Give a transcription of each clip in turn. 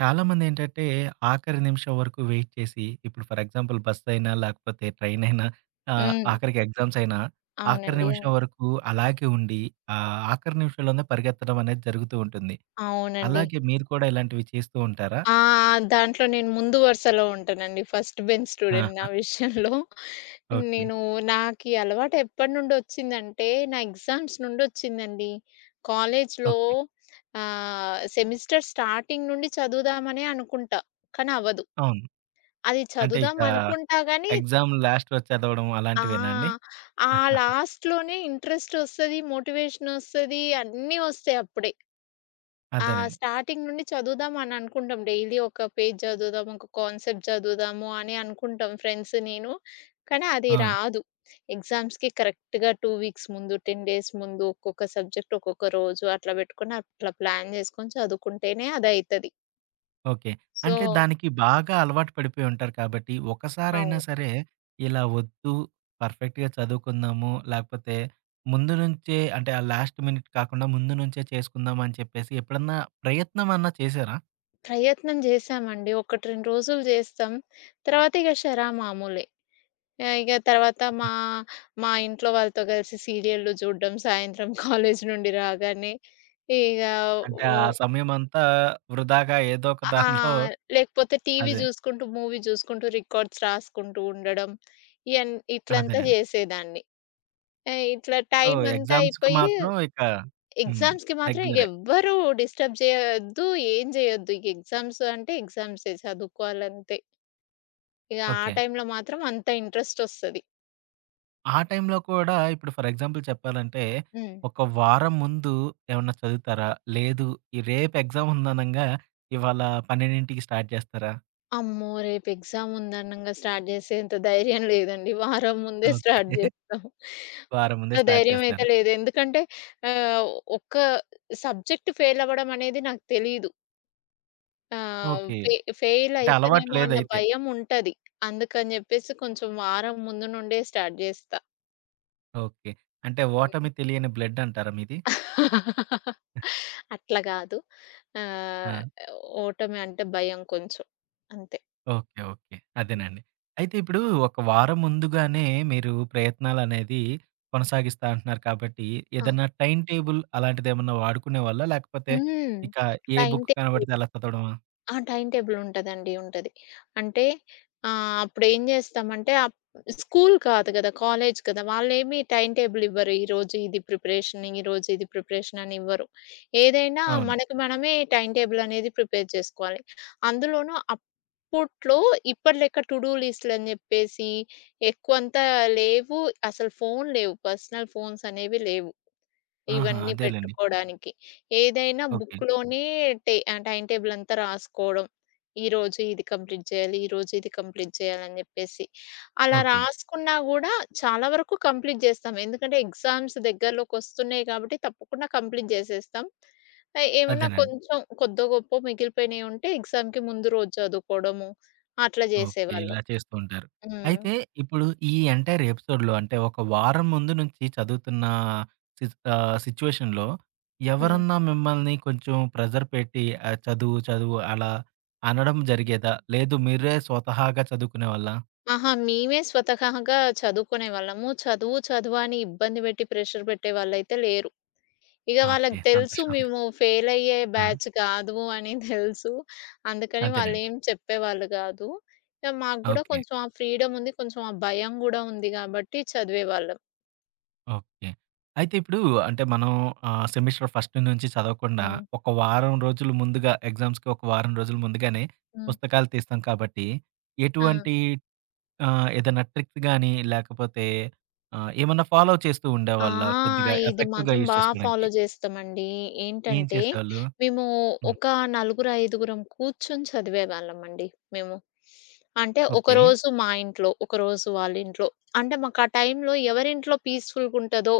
చాలామందేంటంటే, ఆఖరి నిమిషం వరకు వెయిట్ చేసి, ఇప్పుడు ఫర్ ఎగ్జాంపుల్ బస్ అయినా, లేకపోతే ట్రైన్ అయినా, హ్మ్. ఆఖరికి ఎగ్జామ్స్ అయినా, ఆఖరి అవునండి. నిమిషం అవును. వరకు అలాగే ఉండి, ఆఖరి నిమిషంలోనే పరిగెత్తడం అనేది జరుగుతూ ఉంటుంది. అవునండి. అలాగే మీరు కూడా ఇలాంటివి చేస్తూ ఉంటారా? దాంట్లో నేను ముందు వరుసలో ఉంటానండి. ఫస్ట్ బెంచ్ స్టూడెంట్ నా ఆహా! విషయంలో. ఓకే. నేను నాకీ అలవాటు ఎప్పటినుండొచ్చిందంటే, నా ఎగ్జామ్స్ నుండొచ్చిందండి. కాలేజ్‌లో ఓకే. సెమిస్టర్ స్టార్టింగ్ నుండి చదువుదామనే అనుకుంటా, కానీ అవ్వదు. అవును. అది అంటే ఇక చదువుదాం అనుకుంటా గానీ ఎగ్జామ్ లాస్ట్ వరకు చదవడం ఆ! అలాంటివేనా అండి? ఆ లాస్ట్‌లోనే ఇంట్రెస్టొస్తది, మోటివేషనొస్తది, అన్నీ ఒస్తాయి అప్పుడే. ఆ! అదేనండి. స్టార్టింగ్ నుండి చదువుదాం అని అనుకుంటాం. డైలీ ఒక పేజ్ చదువుదాం, ఒక కాన్సెప్ట్ చదువుదాము అని అనుకుంటాం ఫ్రెండ్స్ నేను. కానీ అది ఆ! రాదు. ఎగ్జామ్స్‌కి కరెక్ట్‌గా 2 వీక్స్ ముందు, 10 డేస్ ముందు ఒక్కొక్క సబ్జెక్ట్ ఒక్కొక్క రోజు అట్లా పెట్టుకొని అట్లా ప్లాన్ చేసుకొని చదువుకుంటేనే అదైతది. ఓకే. అంటే సో దానికి బాగా అలవాటు పడిపోయి ఉంటారు కాబట్టి, ఒకసారైనా అవును. సరే ఇలా వద్దు, పర్ఫెక్ట్‌గా చదువుకుందాము, లేకపోతే ముందు నుంచే, అంటే ఆ లాస్ట్ మినిట్ కాకుండా ముందు నుంచే చేసుకుందాం అని చెప్పేసి ఎప్పుడన్నా ప్రయత్నం అన్నా చేశారా? ప్రయత్నం చేశామండి. 1, 2 రోజులు చేస్తాం. తర్వాత ఇక షరా మామూలే. ఇగ తర్వాత మా ఇంట్లో వాళ్ళతో కలిసి సీరియల్‌లు చూడడం, సాయంత్రం కాలేజీ నుండి రాగానే. ఇగ అంటే ఉ ఆ సమయమంతా వృధాగా ఏదో ఒక ఆ! దానిలో లేకపోతే టీవీ అదే. చూసుకుంటూ, మూవీ చూసుకుంటూ, రికార్డ్స్ రాసుకుంటూ ఉండడం. ఇట్లంతా అదేనండి. చేసేదాన్ని. ఇట్లా సో, టైం అంతా ఎగ్జామ్స్‌కి అయిపోయి మాత్రం ఇక హ్మ్. ఎగ్జామ్స్‌కి మాత్రం ఇగ రెగ్యులరే. ఎవ్వరూ డిస్టర్బ్ చేయొద్దు, ఏం చేయొద్దు. ఇగ ఎగ్జామ్స్ అంటే ఎగ్జామ్సే చదువుకోవాలంతే. ఇగ ఆ ఓకే. టైంలో మాత్రం అంత ఇంట్రెస్ట్ ఒస్తది. ఆ టైంలో కూడా ఇప్పుడు ఫర్ ఎగ్జాంపుల్ చెప్పాలంటే, హ్మ్. ఒక వారం ముందు ఏమన్నా చదువుతారా? లేదు, ఈ రేపు ఎగ్జామ్ ఉందనంగా ఇవాళ 12కి స్టార్ట్ చేస్తారా? అమ్మో! రేపు ఎగ్జామ్ ఉందనంగా స్టార్ట్ చేసేంత ధైర్యం లేదండి. వారం ముందే ఓకే. స్టార్ట్ చేస్తాం. వారం ముందే అంత స్టార్ట్ ధైర్యం అయితే చేస్తారు. లేదు. ఎందుకంటే ఆహ్, ఒక్క సబ్జెక్ట్ ఫెయిల్ అవ్వడం అనేది నాకు తెలీదు. ఆహ్, ఓకే. ఫె ఫెయిల్ అంటే అలవాటు అయితనేమో అన్న లేదైతే. భయం ఉంటది. అందుకని చెప్పేసి కొంచెం వారం ముందు నుండే స్టార్ట్ చేస్తా. ఓకే. అంటే హ్మ్. ఓటమి తెలియని బ్లడ్ అంటారా మీది? అట్లా కాదు. ఆ! ఆహ్, ఓటమి అంటే భయం కొంచెం. అంతే. ఓకే. ఓకే. అదేనండి. అయితే ఇప్పుడు ఒక వారం ముందుగానే మీరు ప్రయత్నాలనేది కొనసాగిస్తా అంటున్నారు కాబట్టి, ఆ! ఏదన్నా టైమ్ టేబుల్ అలాంటిదేమన్నా వాడుకునేవాళ్ళా? లేకపోతే హ్మ్. ఇక ఏ టైమ్ బుక్ టేబుల్ కనబడితే అలా చదవడమా? ఆ! టైమ్ టేబుల్ ఉంటదండి. ఉంటది. అంటే అప్పుడేం జేస్తామంటే స్కూల్ కాదు గదా! కాలేజ్ కదా! వాళ్ళేమి టైమ్ టేబుల్ ఇవ్వరు. ఈరోజు ఇది ప్రిపరేషన్, ఈరోజు ఇది ప్రిపరేషన్ అని ఇవ్వరు. ఏదైనా అవును. మనకి మనమే టైమ్ టేబుల్ అనేది ప్రిపేర్ చేసుకోవాలి. అందులోనూ అప్పట్లో ఇప్పటి లెక్క టు డూ లిస్ట్‌లని జెప్పేసి ఎక్కువంతా లేవు. అసలు ఫోను లేవు. పర్సనల్ ఫోన్స్ అనేవి లేవు. ఆహా! ఇవన్నీ అదేలెండి. పెట్టుకోడానికి. ఏదైనా ఓకే. బుక్‌లోనే టైమ్ టేబుల్ అంతా రాసుకోవడం. ఈరోజు ఇది కంప్లీట్ చేయాలి, ఈరోజు ఇది కంప్లీట్ చేయాలని జెప్పేసి. అలా ఓకే. రాసుకున్నా గూడా చాలా వరకు కంప్లీట్ జేస్తాం. ఎందుకంటే ఎగ్జామ్స్ దగ్గరలోకొస్తున్నాయి కాబట్టి తప్పకుండా కంప్లీట్ జేసేస్తాం. ఏమన్నా అదేనండి. కొంచెం కొద్దో గొప్పో మిగిలిపోయినయి ఉంటే ఎగ్జామ్‌కి ముందు రోజు చదువుకోవడము అట్లా ఓకే. ఇలా జేసేవాళ్ళం. చేస్తూ ఉంటారు. హ్మ్. అయితే ఇప్పుడు ఈ ఎంటైర్ ఎపిసోడ్‌లో, అంటే ఒక వారం ముందు నుంచి చదువుతున్న సి సిట్యుయేషన్‌లో హ్మ్. ఎవరన్నా మిమ్మల్ని కొంచెం ప్రెషర్ పెట్టి, చదువు, చదువు అలా అనడం జరిగేదా? లేదు మీరే స్వతహాగా చదువుకునేవాళ్ళా? అహా! మేమే స్వతహాగా చదువుకునేవాళ్ళము. చదువు, చదువు అని ఇబ్బంది పెట్టి ప్రెషర్ పెట్టేవాళ్ళైతే లేరు. ఇగ ఓకే. వాళ్ళకి తెలుసు సంతోషం ఉంది. మేము ఫెయిల్ అయ్యే ఆ! బ్యాచ్ కాదు అని తెలుసు. అందుకని అంతేనండి. వాళ్ళేం చెప్పేవాళ్ళు గాదు. ఇగ మాకు గూడా ఓకే. కొంచెం ఆ ఫ్రీడమ్ ఉంది. కొంచెం ఆ భయం గూడా ఉంది గాబట్టి చదివేవాళ్ళం. ఓకే. అయితే ఇప్పుడు అంటే మనం సెమిస్టర్ ఫస్ట్ నుంచి చదవకుండా హ్మ్. ఒక వారం రోజులు ముందుగా ఎగ్జామ్స్‌కి ఒక వారం రోజుల ముందుగానే హ్మ్. పుస్తకాలు తీస్తాం కాబట్టి ఆ! ఎటువంటి ఆ! ఏదైనా ట్రిక్స్ గాని, లేకపోతే ఏమన్నా ఫాలో చేస్తూ ఆ! ఉండేవాళ్ళా కొద్దిగా ఇది ఎఫెక్టివ్‌గా మాత్రం యూజ్ చేసుకోవడానికి? ఫాలో జేస్తామండి. ఏం ఏంటంటే, చేసేవాళ్ళు? మేము హ్మ్. ఒక నలుగురు, ఐదుగురం కూర్చొని చదివేవాళ్ళమండి మేము. అంటే ఓకే. ఒకరోజు మా ఇంట్లో, ఒకరోజు వాళ్ళింట్లో. అంటే మాకు ఆ టైంలో ఎవరింట్లో పీస్‌ఫుల్‌గుంటదో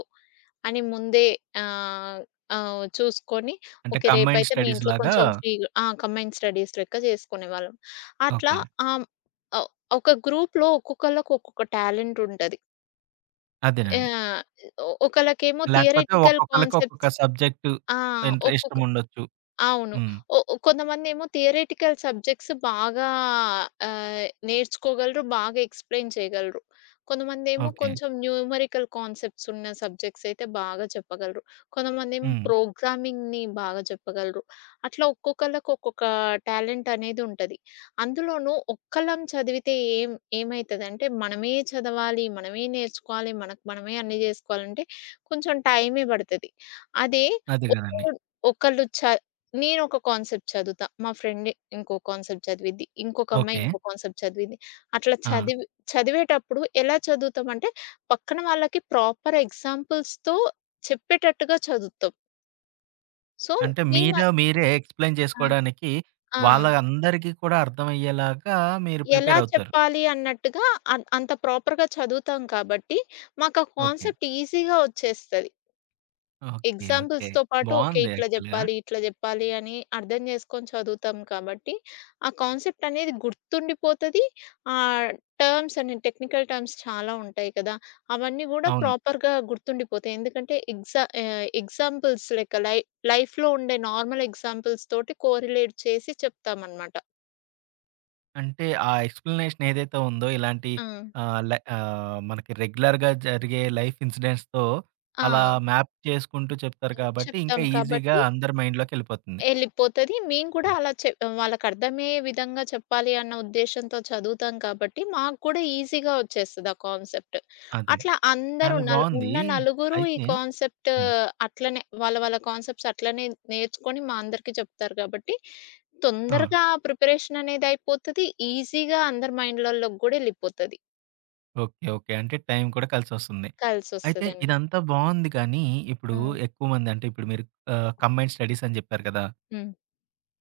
అని ముందే ఆహ్, ఆహ్, చూసుకొని, అంటే ఓకే. కంబైన్డ్ రేపైతే మీ ఇంట్లో స్టడీస్‌లాగా కొంచెం ఫ్రీగా కంబైన్డ్ స్టడీస్ లెక్క చేసుకునేవాళ్ళం. అట్లా ఓకే. ఆహ్, ఆహ్, ఒక గ్రూప్‌లో ఒక్కొక్కళ్ళకి ఒక్కొక్క టాలెంట్ ఉంటది. అదేనండి. యాహ్! ఒకళ్ళకేమో లేకపోతే థియరెటికల్ ఒక్కొక్కళ్ళకి ఒక్కొక్క కాన్సెప్ట్స్. సబ్జెక్టు ఆ! ఒక్కొ ఇష్టముండొచ్చు. అవును. హ్మ్. ఒ కొంతమందేమో థియరెటికల్ సబ్జెక్ట్స్ బాగా నేర్చుకోగలరు, బాగా ఎక్స్‌ప్లెయిన్ చేయగలరు. కొంతమందేమో ఓకే. కొంచెం న్యూమరికల్ కాన్సెప్ట్స్ ఉన్న సబ్జెక్ట్స్ అయితే బాగా చెప్పగలరు. కొంతమందేమో హ్మ్. ప్రోగ్రామింగ్‌ని బాగా చెప్పగలరు. అట్లా ఒక్కొక్కళ్ళకి ఒక్కొక్క టాలెంట్ అనేది ఉంటది. అందులోనూ ఒక్కళ్ళం చదివితే ఏమైతదంటే, మనమే చదవాలి, మనమే నేర్చుకోవాలి, మనకు మనమే అన్నీ జేసుకోవాలంటే కొంచెం టైమే బడతది. అదే అదే గదండీ. ఒకరు ఒకళ్ళు చ నేనొక కాన్సెప్ట్ చదువుతా. మా ఫ్రెండ్ ఇంకో కాన్సెప్ట్ చదివిద్ది. ఇంకొక అమ్మాయి ఓకే. ఇంకో కాన్సెప్ట్ చదివిద్ది. అట్లా ఆ! చదివేటప్పుడు ఎలా చదువుతామంటే, పక్కన వాళ్ళకి ప్రాపర్ ఎగ్జాంపుల్స్‌తో చెప్పేటట్టుగా చదువుతాం. సో, అంటే మేము మీరు మీరే ఎక్స్‌ప్లెయిన్ ఆ! జేసుకోవడానికి ఆ! వాళ్ళందరికీ కూడా అర్థమయ్యేలాగా మీరు ఎలా ప్రిపేర్ అవుతారు. చెప్పాలి అన్నట్టుగా అంత ప్రాపర్‌గా చదువుతాం కాబట్టి, మాకా ఓకే. కాన్సెప్ట్ ఈజీగా వచ్చేస్తది. ఓకే. ఓకే. ఎగ్జాంపుల్స్‌తో పాటు ఓకే. బావుంది ఇట్లా యాక్చువల్‌గా. జెప్పాలి, ఇట్లా జెప్పాలి అని అర్థం జేసుకొని చదువుతాం కాబట్టి, ఆ కాన్సెప్ట్ అనేది గుర్తుండిపోతది. ఆహ్, టర్మ్స్ అన్ని టెక్నికల్ టర్మ్స్ చాలా ఉంటాయి కదా! అవన్నీ గూడా అవును. ప్రాపర్‌గా గుర్తుండిపోతాయి. ఎందుకంటే ఎగ్జాంపుల్స్ లెక్క లైఫ్‌లో ఉండే నార్మల్ ఎగ్జాంపుల్స్ తోటి కోరిలేట్ చేసి చెప్తామనమాట. అంటే ఆ ఎక్స్‌ప్లనేషన్ ఏదైతే ఉందో ఇలాంటి ఆ! మనకి రెగ్యులర్‌గా జరిగే లైఫ్ ఇన్సిడెంట్స్‌తో అలా ఆ! మ్యాప్ చేసుకుంటూ చెప్తారు కాబట్టి, ఇంకా చెప్తాం ఈజీగా కాబట్టి అందరి మైండ్‌లోకెళ్ళిపోతుంది. ఎళ్ళిపోతది. మేము కూడా హ్మ్. అలా చె వాళ్ళకర్థమయ్యే విధంగా చెప్పాలి అన్న ఉద్దేశ్యంతో చదువుతాం కాబట్టి, మాకు కూడా ఈజీగా వచ్చేస్తది ఆ కాన్సెప్ట్. అదే. అట్లా అందరూ చాలా బావుంది. ఉన్న నలుగురు ఈ అయితే కాన్సెప్ట్ హ్మ్. అట్లనే వాళ్ళ వాళ్ళ కాన్సెప్ట్స్ అట్లనే నేర్చుకొని మా అందరికీ చెప్తారు కాబట్టి, ఆ! తొందరగా ప్రిపరేషన్ అనేది అయిపోతది. ఈజీగా అందరి మైండ్‌లలోకి కూడా ఎళ్ళిపోతది. ఓకే. ఓకే. అంటే టైం కూడా కలిసొస్తుంది. అయితే కలిసొస్తదండి. ఇదంతా బావుంది కానీ, ఇప్పుడు హ్మ్. ఎక్కువ మంది, అంటే ఇప్పుడు మీరు కంబైన్డ్ స్టడీస్ అని చెప్పారు కదా! హ్మ్.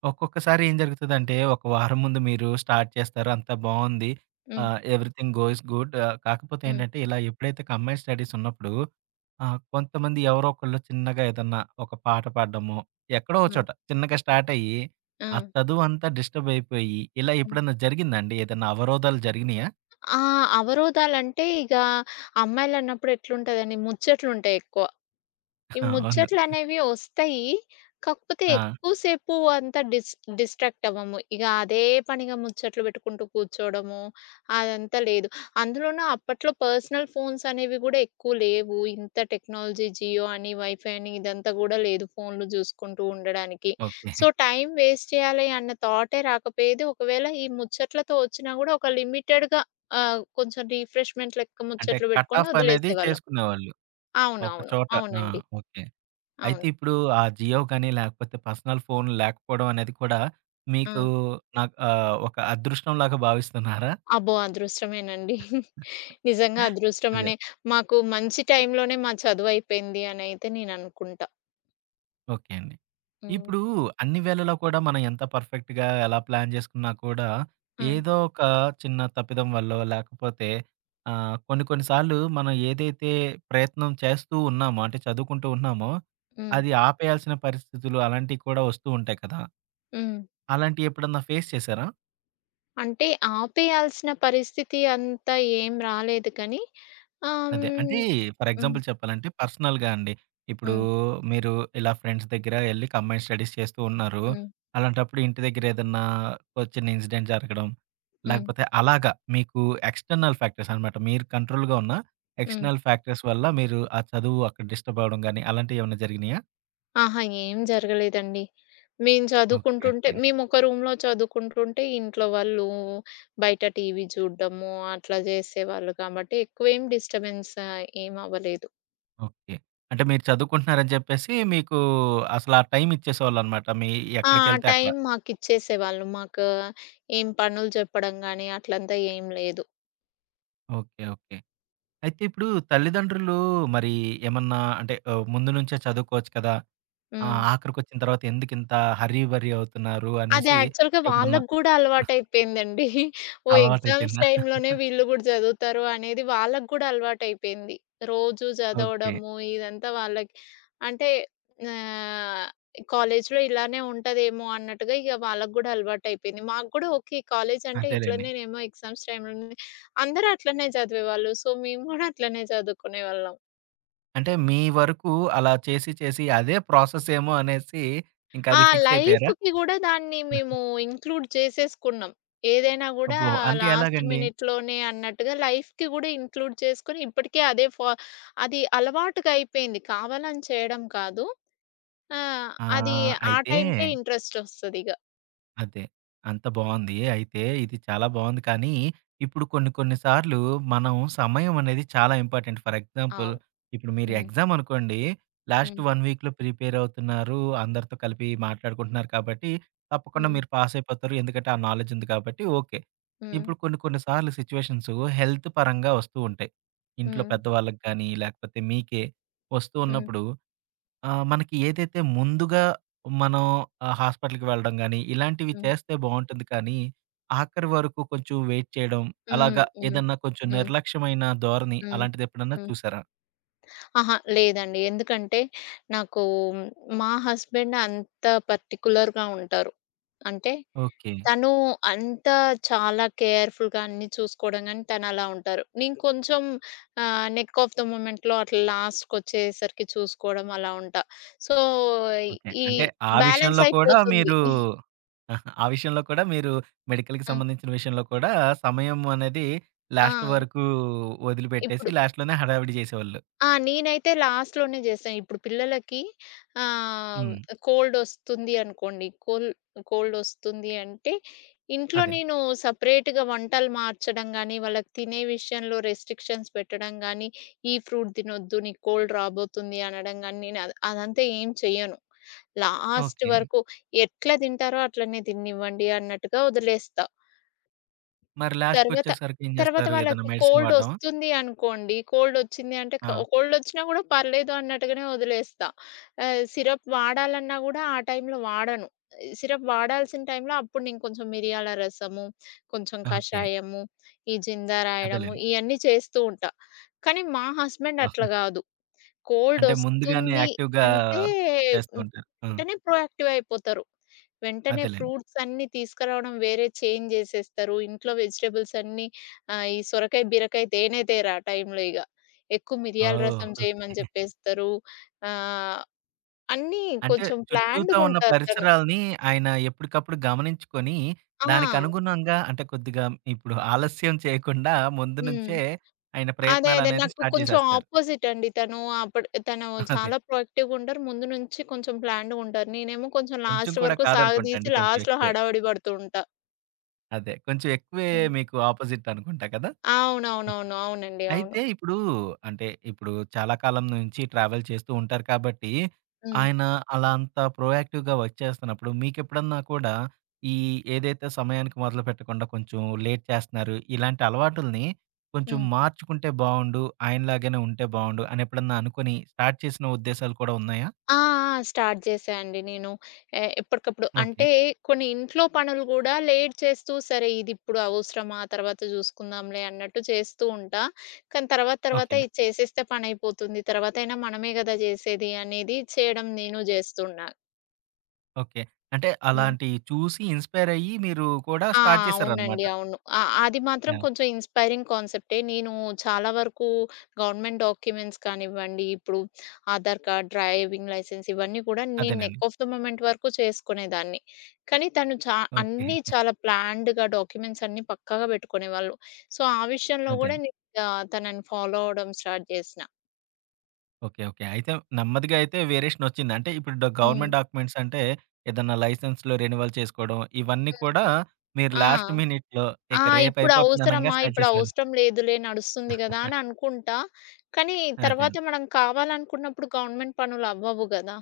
ఒక్కొక్కసారి ఏం జరుగుతదంటే, ఒక వారం ముందు మీరు స్టార్ట్ చేస్తారు. అంతా బావుంది. హ్మ్. Everything goes good. కాకపోతే హ్మ్. ఏంటంటే, ఇలా ఎప్పుడైతే కంబైన్డ్ స్టడీస్ ఉన్నప్పుడు, కొంతమంది ఎవరో ఒకళ్ళు చిన్నగా ఏదన్నా ఒక పాట పాడడమో, ఎక్కడో ఒక హ్మ్. చోట చిన్నగా స్టార్ట్ అయ్యి, ఆ! ఆ చదువంతా డిస్టర్బ్ అయిపోయి, ఇలా ఆ! ఎప్పుడన్నా జరిగిందా అండి? ఏదన్నా అవరోధాలు జరిగినాయా? ఆ! అవరోధాలంటే ఇగా అమ్మాయిలన్నప్పుడు ఎట్లుంటదండి ముచ్చట్లుంటాయి ఎక్కువ. ఈ అవును. ముచ్చట్లనేవి ఒస్తాయి. కాకపోతే ఆ! ఎక్కువ సేపు అంత డిస్ట్రాక్ట్ అవ్వము. ఇగ అదే పనిగా ముచ్చట్లు పెట్టుకుంటూ కూర్చోవడము, అదంతా లేదు. అందులోనూ అప్పట్లో పర్సనల్ ఫోన్స్ అనేవి గూడా ఎక్కువ లేవు. ఇంత టెక్నాలజీ జియో అని, వైఫై అని ఇదంతా గూడా లేదు ఫోన్లు జూసుకుంటూ ఉండడానికి. ఓకే. సో, టైం వేస్ట్ చేయాలి అన్న థాటే రాకపోయేది. ఒకవేళ ఈ ముచ్చట్లతో ఒచ్చినా గూడా ఒక లిమిటెడ్‌గా కొంచెం రిఫ్రెష్‌మెంట్ లెక్క అంటే ముచ్చట్లు కట్ బెట్టుకొని ఆఫ్ అనేది వదిలేసేవాళ్ళం. చేసుకునేవాళ్ళు. ఒక అవునవును. చోట. ఆ! అవునండి. ఓకే. అయితే అవును. ఇప్పుడు ఆ జియో గాని, లేకపోతే పర్సనల్ ఫోన్ లేకపోవడం అనేది కూడా ఆ! మీకు నాకు ఒక అదృష్టంలాగా భావిస్తున్నారా? అబ్బో! అదృష్టమేనండి. నిజంగా అదే. అదృష్టమనే మాకు మంచి టైంలోనే మా చదువయిపోయింది అనయితే నేననుకుంటా. ఓకే అండి. హ్మ్. ఇప్పుడు అన్ని వేళలా కూడా మనం ఎంత పర్ఫెక్ట్‌గా ఎలా ప్లాన్ చేసుకున్నా కూడా, హ్మ్. ఏదో ఒక చిన్న తప్పిదం వల్లో లేకపోతే కొన్ని కొన్ని సార్లు మనం ఏదైతే ప్రయత్నం చేస్తూ ఉన్నామో, అంటే చదువుకుంటూ ఉన్నామో, హ్మ్. అది ఆపేయాల్సిన పరిస్థితులు అలాంటివి కూడా వస్తూ ఉంటాయి కదా! హ్మ్. అలాంటివి ఎప్పుడన్నా ఫేస్ చేశారా? అంటే ఆపేయాల్సిన పరిస్థితి అంత ఏం రాలేదు కానీ అదే. అంటే హ్మ్. ఫర్ హ్మ్. ఎగ్జాంపుల్ చెప్పాలంటే పర్సనల్‌గా అండి. ఇప్పుడు హ్మ్. మీరు ఇలా ఫ్రెండ్స్ దగ్గర ఎళ్లి కంబైన్డ్ స్టడీస్ చేస్తూ ఉన్నారు. హ్మ్. అలాంటప్పుడు ఇంటి దగ్గర ఏదన్నా ఒక చిన్న ఇన్సిడెంట్ జరగడం, హ్మ్. లేకపోతే అలాగా మీకు ఎక్స్‌టర్నల్ ఫ్యాక్టర్స్ అనమాట. మీరు కంట్రోల్‌గా ఉన్న హ్మ్. ఎక్స్‌టర్నల్ ఫ్యాక్టర్స్ వల్ల మీరు ఆ చదువు అక్కడ డిస్టర్బ్ అవ్వడం గాని అలాంటివి ఏమైనా జరిగినాయా? అహా! ఏం జరగలేదండి. మేము ఓకే. చదువుకుంటుంటే ఓకే. మేమొక రూమ్‌లో చదువుకుంటుంటే ఇంట్లో వాళ్ళు బయట టీవీ చూడ్డము అట్లా జేసేవాళ్ళు కాబట్టి ఎక్కువేం డిస్టర్బెన్స్ ఏం అవ్వలేదు. ఓకే. అంటే మీరు చదువుకుంటున్నారని చెప్పేసి మీకు అసలు ఆ టైం ఇచ్చేసేవాళ్ళనమాట. మీ ఆ! ఆ ఎక్కడికెళ్తే అక్కడ. టైం మాకిచ్చేసేవాళ్ళు. మాకు ఏం పనులు చెప్పడం గాని అట్లంతా ఏం లేదు. ఓకే. ఓకే. అయితే ఇప్పుడు తల్లిదండ్రులు మరి ఏమన్నా అంటే ముందు నుంచే చదువుకోవచ్చు కదా! హ్మ్. ఆఖరికొచ్చిన తర్వాత ఎందుకింత హర్రీ బరీ అవుతున్నారు అది అనేసి యాక్చువల్‌గా ఎప్పుడన్నా వాళ్ళకి గూడా అలవాటయిపోయిందండి. ఎగ్జామ్స్ అలవాటయిపోయిందా? టైమ్‌లోనే వీళ్ళు గూడా చదువుతారు అనేది వాళ్ళకి గూడా అలవాటయిపోయింది. రోజు ఓకే. చదవడము ఇదంతా వాళ్ళకి అంటే ఆహ్, కాలేజ్‌లో ఇలానే ఉంటదేమో అన్నట్టుగా ఇగ వాళ్ళకి గూడా అలవాటయిపోయింది. మాకు గూడా ఓకే. కాలేజ్ అంటే అదేలెండి. ఇట్లనేనేమో ఎగ్జామ్స్ టైమ్‌లోనే అందరూ అట్లనే చదివేవాళ్ళు. సో, మేము గూడా అట్లనే చదువుకునేవాళ్ళం. అంటే మీ వరకు అలా చేసి చేసి అదే ప్రాసెస్ ఏమో అనేసి ఆ! ఇంకది ఫిక్స్ అయిపోయారా? లైఫ్‌కి గూడా దాన్ని మేము ఇంక్లూడ్ చేసేసుకున్నాం. ఏదైనా గూడా అబ్బో! అంటే లాస్ట్ ఎలాగండి? మినిట్‌లోనే అన్నట్టుగా లైఫ్‌కి గూడా ఇంక్లూడ్ చేసుకొని ఇప్పటికే అదే ఫా అది అలవాటుగా అయిపోయింది. కావాలని చేయడం కాదు. ఆ! అది ఆ అయితే టైంకే ఇంట్రెస్ట్ ఒస్తదిగ. అదే. అంత బావుంది. అయితే ఇది చాలా బావుంది. కానీ ఇప్పుడు కొన్ని కొన్ని సార్లు మనం సమయం అనేది చాలా ఇంపార్టెంట్. ఫర్ ఎగ్జాంపుల్ అవును. ఇప్పుడు మీరు హ్మ్. ఎగ్జామ్ అనుకోండి. లాస్ట్ హ్మ్. 1 వీక్‌లో ప్రిపేర్ అవుతున్నారు. అందరితో కలిపి మాట్లాడుకుంటున్నారు కాబట్టి తప్పకుండా హ్మ్. మీరు పాస్ అయిపోతారు. ఎందుకంటే ఆ నాలెడ్జ్ ఉంది కాబట్టి ఓకే. హ్మ్. ఇప్పుడు కొన్ని కొన్ని సార్లు సిట్యుయేషన్స్ హెల్త్ పరంగా వస్తూ ఉంటాయి. ఇంట్లో హ్మ్. పెద్దవాళ్ళకి గానీ లేకపోతే మీకే వస్తూ హ్మ్. ఉన్నప్పుడు, మనకి ఏదైతే ముందుగా మనం హాస్పిటల్‌కి వెళ్ళడం గాని, ఇలాంటివి హ్మ్. చేస్తే బావుంటుంది కానీ, ఆఖరి వరకు కొంచెం వెయిట్ చేయడం, హ్మ్. అలాగా హ్మ్. ఏదన్నా కొంచెం హ్మ్. నిర్లక్ష్యమైన ధోరణి హ్మ్. అలాంటిదెప్పుడన్నా హ్మ్. చూసారా? అహా! లేదండి. ఎందుకంటే నాకు మా హస్బెండ్ అంత పర్టిక్యులర్‌గా ఉంటారు. అంటే ఓకే. తను అంత చాలా కేర్‌ఫుల్‌గా అన్నీ చూసుకోవడం గాని తనలా ఉంటారు. నేను కొంచెం నెక్ ఆఫ్ ద మూమెంట్‌లో అట్లా లాస్ట్‌కొచ్చేసరికి చూసుకోవడం అలా ఉంటా. So, okay. ఈ అంటే ఆ బ్యాలెన్స్ విషయంలో కూడా అయిపోతుంది. మీరు ఆ విషయంలో కూడా మీరు మెడికల్‌కి ఆ! సంబంధించిన విషయంలో కూడా సమయం అనేది ఆ! లాస్ట్ వరకు వదిలిపెట్టేసి ఇప్పుడు లాస్ట్‌లోనే హడావిడి చేసేవాళ్ళు. నేనైతే లాస్ట్‌లోనే జేస్తాను. ఇప్పుడు పిల్లలకి ఆహ్, హ్మ్. కోల్డొస్తుంది అనుకోండి. కోల్డొస్తుంది అంటే, ఇంట్లో అదే. నేను సెపరేట్‌గా వంటలు మార్చడం గానీ, వాళ్ళకి తినే విషయంలో రెస్ట్రిక్షన్స్ పెట్టడం గానీ, ఈ ఫ్రూట్ తినొద్దు, నీకు కోల్డ్ రాబోతుంది అనడం గానీ, నేను అదంతా ఏం చెయ్యను. Last okay. వరకు ఎట్లా తింటారో అట్లనే తిననివ్వండి అన్నట్టుగా వదిలేస్తా. మరి తర్వాత, లాస్ట్‌కొచ్చేసరికి ఏం తర్వాత చేస్తారు? ఏదైనా వాళ్ళకి మెడిసిన్ వాడడమా? కోల్డొస్తుంది అనుకోండి. కోల్డొచ్చింది అంటే ఆ! కోల్డొచ్చినా గూడా పర్లేదు అన్నట్టుగానే వదిలేస్తా. సిరప్ వాడాలన్నా గూడా ఆ టైంలో వాడను. సిరప్ వాడాల్సిన టైంలో అప్పుడు నేను కొంచెం మిరియాల రసము, కొంచెం ఓకే. కషాయము, ఈ జిందా రాయడము అదేలెండి. ఇయన్నీ చేస్తూ ఉంటా. కానీ మా హస్బెండ్ ఓహో! అట్లా గాదు. అంటే ముందుగానే కోల్డొస్తుంది యాక్టివ్‌గా అంటే చేస్తూ హ్మ్. ఉంటారు. ఆ! వెంటనే ప్రొయాక్టివ్ అయిపోతారు. వెంటనే అదేలెండి. ఫ్రూట్స్ అన్నీ తీసుకురావడం వేరే చేంజ్ జేసేస్తారు. ఇంట్లో వెజిటబుల్స్ అన్నీ ఈ సొరకాయ, బీరకాయ తేనే తేరు ఆ టైంలో ఇగ. ఎక్కువ మిరియాల రసం ఓహో! చేయమని జెప్పేస్తారు. ఆహ్, అన్నీ అంటే కొంచెం చుట్టూతా ఉన్న ప్లాన్డ్‌గుంటారు తను. పరిసరాల్ని ఆయన ఎప్పటికప్పుడు గమనించుకొని, దానికి ఆ! అనుగుణంగా, అంటే కొద్దిగా ఇప్పుడు ఆలస్యం చేయకుండా ముందు హ్మ్. నుంచే ఆయన అదే. అదే. ప్రయత్నాలనేది నాకు స్టార్ట్ కొంచెం చేసేస్తారు. అపోజిట్ అండి తను. అప్పుడు తను అదే. చాలా ప్రొయాక్టివ్‌గా ఉంటారు. ముందు నుంచి కొంచెం ప్లాన్డ్‌గుంటారు. నేనేమో కొంచెం కొంచెం లాస్ట్ కూడా వరకు కాదనుకుంటా సాగదీసి అండి. కొంచెం లాస్ట్‌లో ఎక్కువే. హడావిడి పడుతూ ఉంటా. అదే. కొంచెం ఎక్కువే హ్మ్. మీకు ఆపోజిట్ అనుకుంటా కదా! అవునవునవును. అవునండి. అవును. అయితే ఇప్పుడు అంటే ఇప్పుడు చాలా కాలం నుంచి ట్రావెల్ చేస్తూ ఉంటారు కాబట్టి, హ్మ్. ఆయన అలా అంత ప్రొయాక్టివ్‌గా వర్క్ చేస్తున్నప్పుడు మీకెప్పుడన్నా కూడా ఈ ఏదైతే సమయానికి మొదలుపెట్టకుండా కొంచెం లేట్ చేస్తున్నారు, ఇలాంటి అలవాటుల్ని కొంచెం హ్మ్. మార్చుకుంటే బావుండు, ఆయనలాగానే ఉంటే బావుండు అని ఎప్పుడన్నా అనుకోని స్టార్ట్ చేసిన ఉద్దేశాలు కూడా ఉన్నాయా? ఆ! స్టార్ట్ చేశా అండి నేను. ఎప్పటికప్పుడు ఓకే. అంటే కొన్ని ఇంట్లో పనులు గూడా లేట్ చేస్తూ సరే ఇదిప్పుడు అవసరమా? తర్వాత చూసుకుందాంలే అన్నట్టు చేస్తూ ఉంటా. కానీ తర్వాత తర్వాత ఓకే. ఇది చేసేస్తే పనయిపోతుంది. తర్వాతైనా మనమే గదా! చేసేది అనేది చేయడం నేను చేస్తున్నా. ఓకే. అంటే హ్మ్. అలాంటియి చూసి ఇన్‌స్పైర్ అయ్యి మీరు కూడా ఆ! స్టార్ట్ చేశారనమాట. అవునండి. అవును. అది మాత్రం యాహ్! కొంచెం ఇన్‌స్పైరింగ్ కాన్సెప్టే. నేను చాలా వరకు గవర్నమెంట్ డాక్యుమెంట్స్ కానివ్వండి, ఇప్పుడు ఆధార్ కార్డ్, డ్రైవింగ్ లైసెన్స్ ఇవన్నీ కూడా నేను నెక్ అదేనండి. ఆఫ్ ద మొమెంట్ వరకు చేసుకునేదాన్ని. కానీ తను ఓకే. అన్నీ చాలా ప్లాన్డ్‌గా డాక్యుమెంట్స్ అన్నీ పక్కాగా పెట్టుకునేవాళ్ళు. సో, ఆ విషయంలో అదే. గూడా నేను తనని ఫాలో అవ్వడం స్టార్ట్ చేసిన. ఓకే. ఓకే. అయితే నెమ్మదిగా అయితే వేరియేషనొచ్చింది. అంటే ఇప్పుడు హ్మ్. గవర్నమెంట్ డాక్యుమెంట్స్ అంటే ఏదన్నా లైసెన్స్‌లు రెన్యువల్ చేసుకోవడం ఇవన్నీ కూడా హ్మ్. మీరు ఆ! లాస్ట్ మినిట్‌లో ఆ! ఇక రేపయిపోతుంది అనంగా ఇప్పుడవసరమా? స్టార్ట్ చేసేవాళ్ళు. ఇప్పుడవసరం లేదులే నడుస్తుంది గదా! అని అనుకుంటా. కానీ తర్వాత అదేను. మనం కావాలనుకున్నప్పుడు గవర్నమెంట్ పనులవ్వవు గదా!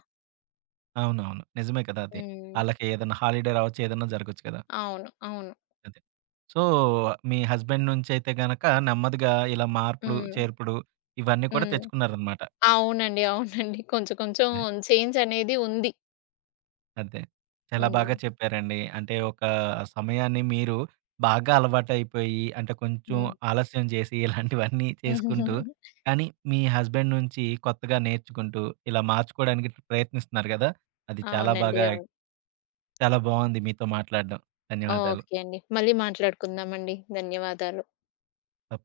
అవునవును. నిజమే కదా! అది. హ్మ్. ఆళ్ళకి ఏదన్నా హాలిడే రావచ్చు. ఏదన్నా జరగొచ్చు కదా! అవును. అవును. అదే. సో, మీ హస్బెండ్ నుంచయితే గనక నెమ్మదిగా ఇలా మార్పుడు, హ్మ్. చేర్పుడు ఇవన్నీ కూడా హ్మ్. తెచ్చుకున్నారనమాట. అవునండి. అవునండి. కొంచెం కొంచెం చేంజ్ అనేది ఉంది. అదే. చాలా హ్మ్. బాగా చెప్పారండి. అంటే ఒక సమయాన్ని మీరు బాగా అలవాటైపోయి, అంటే కొంచెం హ్మ్. ఆలస్యం చేసి ఇలాంటివన్నీ చేసుకుంటూ, కానీ మీ హస్బెండ్ నుంచి కొత్తగా నేర్చుకుంటూ ఇలా మార్చుకోవడానికి ప్రయత్నిస్తున్నారు కదా! అది చాలా అవునండి. బాగా అవును. చాలా బావుంది మీతో మాట్లాడడం. ధన్యవాదాలు. ఓకే అండి. మళ్ళీ మాట్లాడుకుందామండి. ధన్యవాదాలు. తప్